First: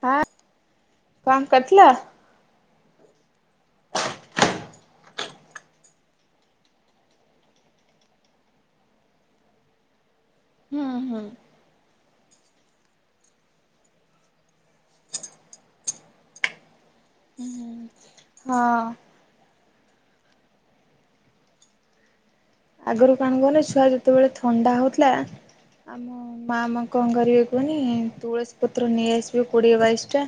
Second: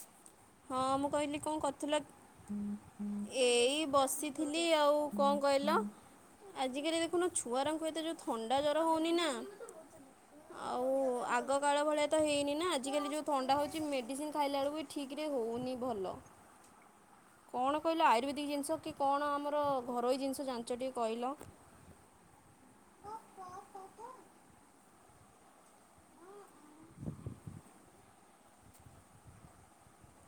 ଆ ହଁ ମୁଁ କହିଲି କଣ କରୁଥିଲ କି? ଏଇ ବସିଥିଲି। ଆଉ କଣ କହିଲ? ଆଜିକାଲି ଦେଖୁନ ଛୁଆରଙ୍କୁ ଏତେ ଯୋରେ ଥଣ୍ଡା ଜ୍ବର ହଉନି ନା। ହୁଁ ଆଉ ହୁଁ ଆଗ କାଳ ଭଳିଆ ତ ହେଇନି ନା ଆଜିକାଲି ଯୋଉ ଥଣ୍ଡା ହଉଛି। ମେଡିସିନ ଖାଇଲା ବେଳକୁ ଠି ଠିକରେ ହେଉନି ଭଲ। ହୁଁ କଣ ହୁଁ। କହିଲ ଆୟୁର୍ବେଦିକ ଜିନିଷ ହଁ କି କଣ ଆମର ଘରୋଇ ଜିନିଷ ଜାଣିଚ ଟିକେ କହିଲ। ଆଗରୁ କଣ କଲେ ଛୁଆ ଯେତେବେଳେ ଥଣ୍ଡା ହଉଥିଲା। ଆମ ମାମା କଣ କରିବେ କୁହନି। ତୁଳସୀ ପତ୍ର ନେଇ ଆସିବେ କୋଡ଼ିଏ ବାଇଶଟା।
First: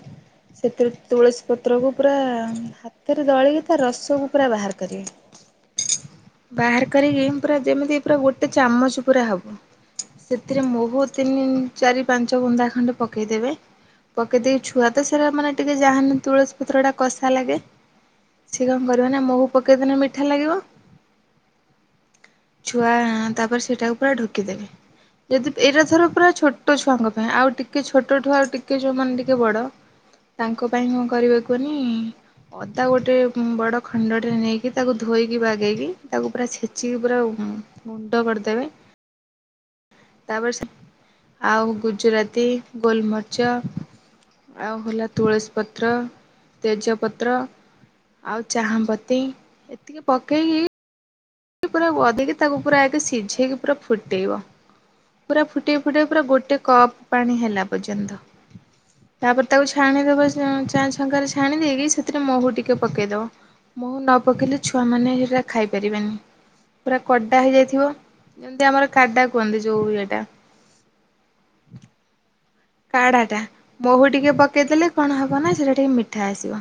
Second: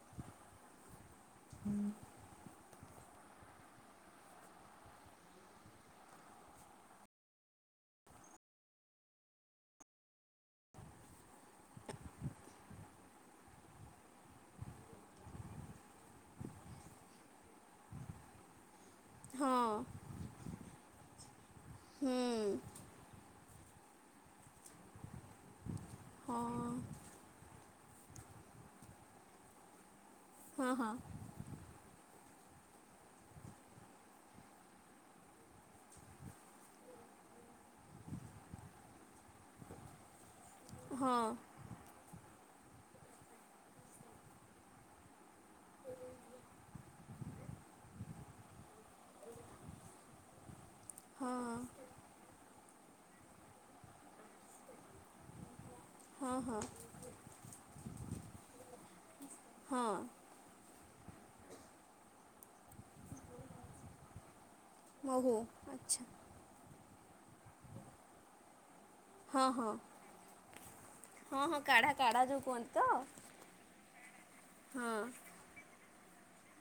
ସେଥିରେ ତୁଳସୀ ପତ୍ରକୁ ପୁରା ହା ହାତରେ ଦଳିକି ତା ରସକୁ ପୁରା ବାହାର କରିବେ। ବାହାର କରିକି ପୁରା ଯେମିତି ପୁରା ଗୋଟେ ଚାମଚ ପୁରା ହବ। ସେଥିରେ ମହୁ ତିନି ଚାରି ପାଞ୍ଚ ବୃଦା ଖଣ୍ଡେ ପକେଇଦେବେ। ପକେଇ ଦେଇକି ଛୁଆ ତ ସେଟା ମାନେ ଟିକେ ଯା ହେନେ ତୁଳସୀ ପତ୍ର ଟା କଷା ଲାଗେ। ସିଏ କଣ କରିବ ନା ମହୁ ହଁ ପକେଇଦେନେ ମିଠା ଲାଗିବ। ହୁଁ। ଛୁଆ ତାପରେ ସେଇଟାକୁ ପୁରା ଢକିଦେବେ। ଯଦି ଏଇଟା ଧର ପୁରା ଛୋଟ ହଁ ଛୁଆଙ୍କ ପା- ଆଉ ଟିକେ ଛୋଟଠୁ ଆଉ ଟିକେ ଯୋଉମାନେ ଟିକେ ବଡ ତାଙ୍କ ପାଇଁ ହଁ କଣ କରିବା କୁଅନି ଅଦା ଗୋଟେ ଉଁ, ବଡ ଖଣ୍ଡଟେ ନେଇକି ତାକୁ ଧୋଇକି ବାଗେଇକି ତାକୁ ପୁରା ଛେଚିକି ପୁରା ଗୁଣ୍ଡ ଉଁ, କରିଦେବେ। ତାପରେ ସେ ହଁ। ଆଉ ଗୁଜୁରାତି, ଗୋଲମରିଚ। ଆଉ ହେଲା ତୁଳସୀ ପତ୍ର, ତେଜପତ୍ର। ଆଉ ଚାହା ପତି ଏତିକି ପକେଇକି ହଁ ହଁ ସେ ପୁରା ବଧିକି ତାକୁ ପୁରା ଆଗେ ସିଝେଇକି ପୁରା ଫୁଟେଇବ। ପୁରା ଫୁଟେଇ, ଫୁଟେଇ ପୁରା ହଁ ଗୋଟେ ହଁ କପ୍ ପାଣି ହେଲା ପର୍ଯ୍ୟନ୍ତ। ତାପରେ ତାକୁ ହଁ ଛାଣି ଦବା ଚା ଚା ଛଙ୍କାରେ ଛାଣି ଦେଇକି ସେଥିରେ ମହୁ ଟିକେ ପକେଇଦବ। ମହୁ ନ ପକେଇଲେ ଛୁଆମାନେ ମହୁ ଏଇଗୁରା ଆଚ୍ଛା ଖାଇପାରିବେନି। ପୁରା କଡ଼ା ହେଇଯାଇଥିବ ଯେମିତି ଆମର କାଡା଼ ହଁ କୁହନ୍ତି ହଁ ଯୋଉ ଇଏଟା। ହଁ ହଁ କାଢା କାଢା ଯୋଉ କୁହନ୍ତି। ତ? କାଢା ଟା ମହୁ ଟିକେ ହଁ ପକେଇଦେଲେ କଣ ହବ ନା ସେଟା ଟିକେ ମିଠା ଆସିବ।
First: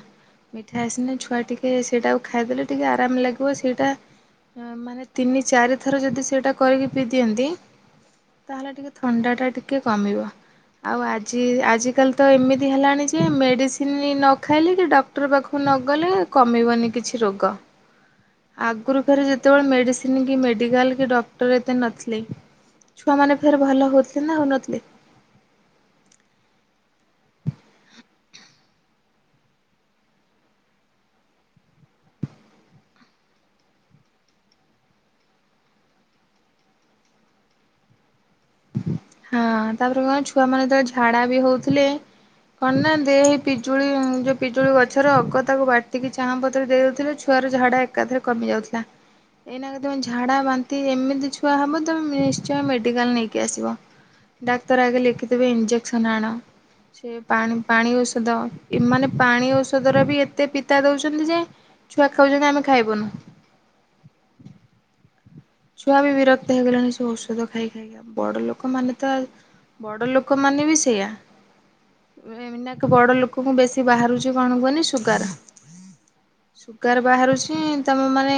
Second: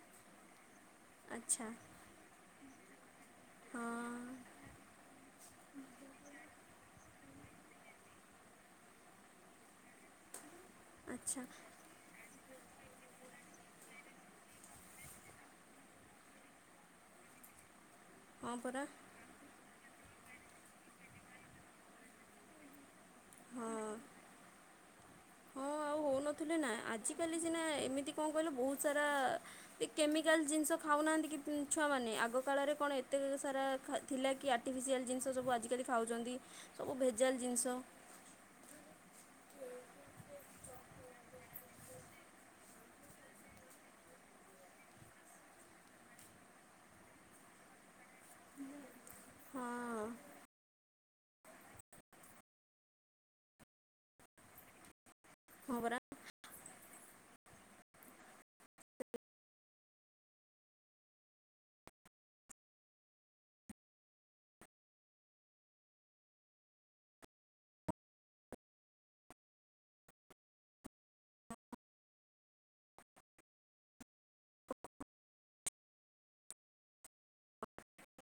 ମିଠା ଆସିନେ ଛୁଆ ଆଚ୍ଛା ଟିକେ ସେଇଟାକୁ ଖାଇଦେଲେ ଟିକେ ଆରାମ ଲାଗିବ ହଁ ସେଇଟା। ଅ, ମାନେ ତିନି ଚାରିଥର ଯଦି ସେଇଟା କରିକି ପିଇ ଦିଅନ୍ତି। ତାହେଲେ ଟିକେ ଥଣ୍ଡାଟା ଟିକେ କମିବ। ଆଉ ଆଚ୍ଛା ଆଜି, ଆଜିକାଲି ତ ଏମିତି ହେଲାଣି ଯେ ମେଡ଼ିସିନ୍ ନ ଖାଇଲେ କି ଡ଼କ୍ଟର୍ ପାଖକୁ ନଗଲେ କମିବନି କିଛି ରୋଗ। [inaudible] ପରା ଆଗରୁ ଫେରେ ଯେତେବେଳେ ମେଡ଼ିସିନ୍ କି ମେଡିକାଲ୍ କି ଡ଼କ୍ଟର୍ ଏତେ ନଥିଲେ। ଛୁଆମାନେ ଫେରେ ହଁ ଭଲ ହଉଥିଲେ ନା ହଉନଥିଲେ। ହଉନଥୁଲେ ନା, ଆଜିକାଲି ସିନା ଏମିତି କଣ କହିଲ ବହୁତ ସାରା ଏ କେମିକାଲ ଜିନିଷ ଖାଉନାହାନ୍ତି କି ଉଁ, ଛୁଆମାନେ। ଆଗ କାଳରେ କଣ ଏତେ ସାରା ଖା ଥିଲା କି ଆର୍ଟିଫିସିଆଲ୍ ଜିନିଷ ସବୁ ଆଜିକାଲି ଖାଉଛନ୍ତି ସବୁ ଭେଜାଲ୍ ଜିନିଷ। ହଁ ତାପରେ କଣ ଛୁଆ ମାନ ଯେତେବେଳେ ଝାଡ଼ା ବି ହଉଥିଲେ। କଣ ନା ଦେ ଏଇ ପିଜୁଳି ଯୋଉ ପିଜୁଳି ଗଛର ଅଗ ତାକୁ ବାଟିକି ଚାଁ ପତରେ ଦେଇଦଉଥିଲେ ଛୁ ଛୁଆର ଝାଡ଼ା ଏକାଥରେ କମି ଯାଉଥିଲା। ଏଇ ହଁ ନାକେ ତୋମେ ଝାଡ଼ା ବାନ୍ତି ଏମିତି ଛୁଆ ହବ ତୋମେ ନିଶ୍ଚୟ ମେଡିକାଲ୍ ନେଇ କି ଆସିବ। ଡ଼ାକ୍ତର ଆଗେ ଲେଖିଦେବେ ହଁ ପରା ଇଞ୍ଜେକ୍ସନ୍ ଆଣ। ସେ ପାଣି ପାଣି ଔଷଧ ଏ ମାନେ ପାଣି ଔଷଧ ରେ ବି ଏତେ ପିତା ଦଉଛନ୍ତି ଯେ ଛୁଆ କଉଚନ୍ତି ଆମେ ଖାଇବୁନୁ। ଛୁଆ ବିରକ୍ତ ହେଇଗଲେଣି ସେ ଔଷଧ ଖାଇ ଖାଇକା। ବଡ଼ ଲୋକମାନେ ତ ଆଉ ବଡ଼ ଲୋକମାନେ ବି ସେଇଆ। ଏଇନାକ୍ ବଡ଼ ଲୋକଙ୍କୁ ବେଶୀ ବାହାରୁଛି କଣ କୁହନି ସୁଗାର। ସୁଗାର ବାହାରୁଛି, ତୋମ ମାନେ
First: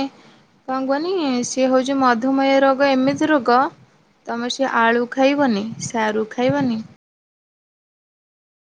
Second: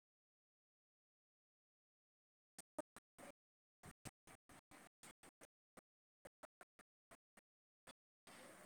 କଣ କୁହନି ସିଏ ହଉ ଯୋଉ ମଧୁମୟ ରୋଗ ଏମିତି ରୋଗ ତୋମେ ସେ ଆଳୁ ଖାଇବନି, ସାରୁ ଖାଇବନି। [inaudible]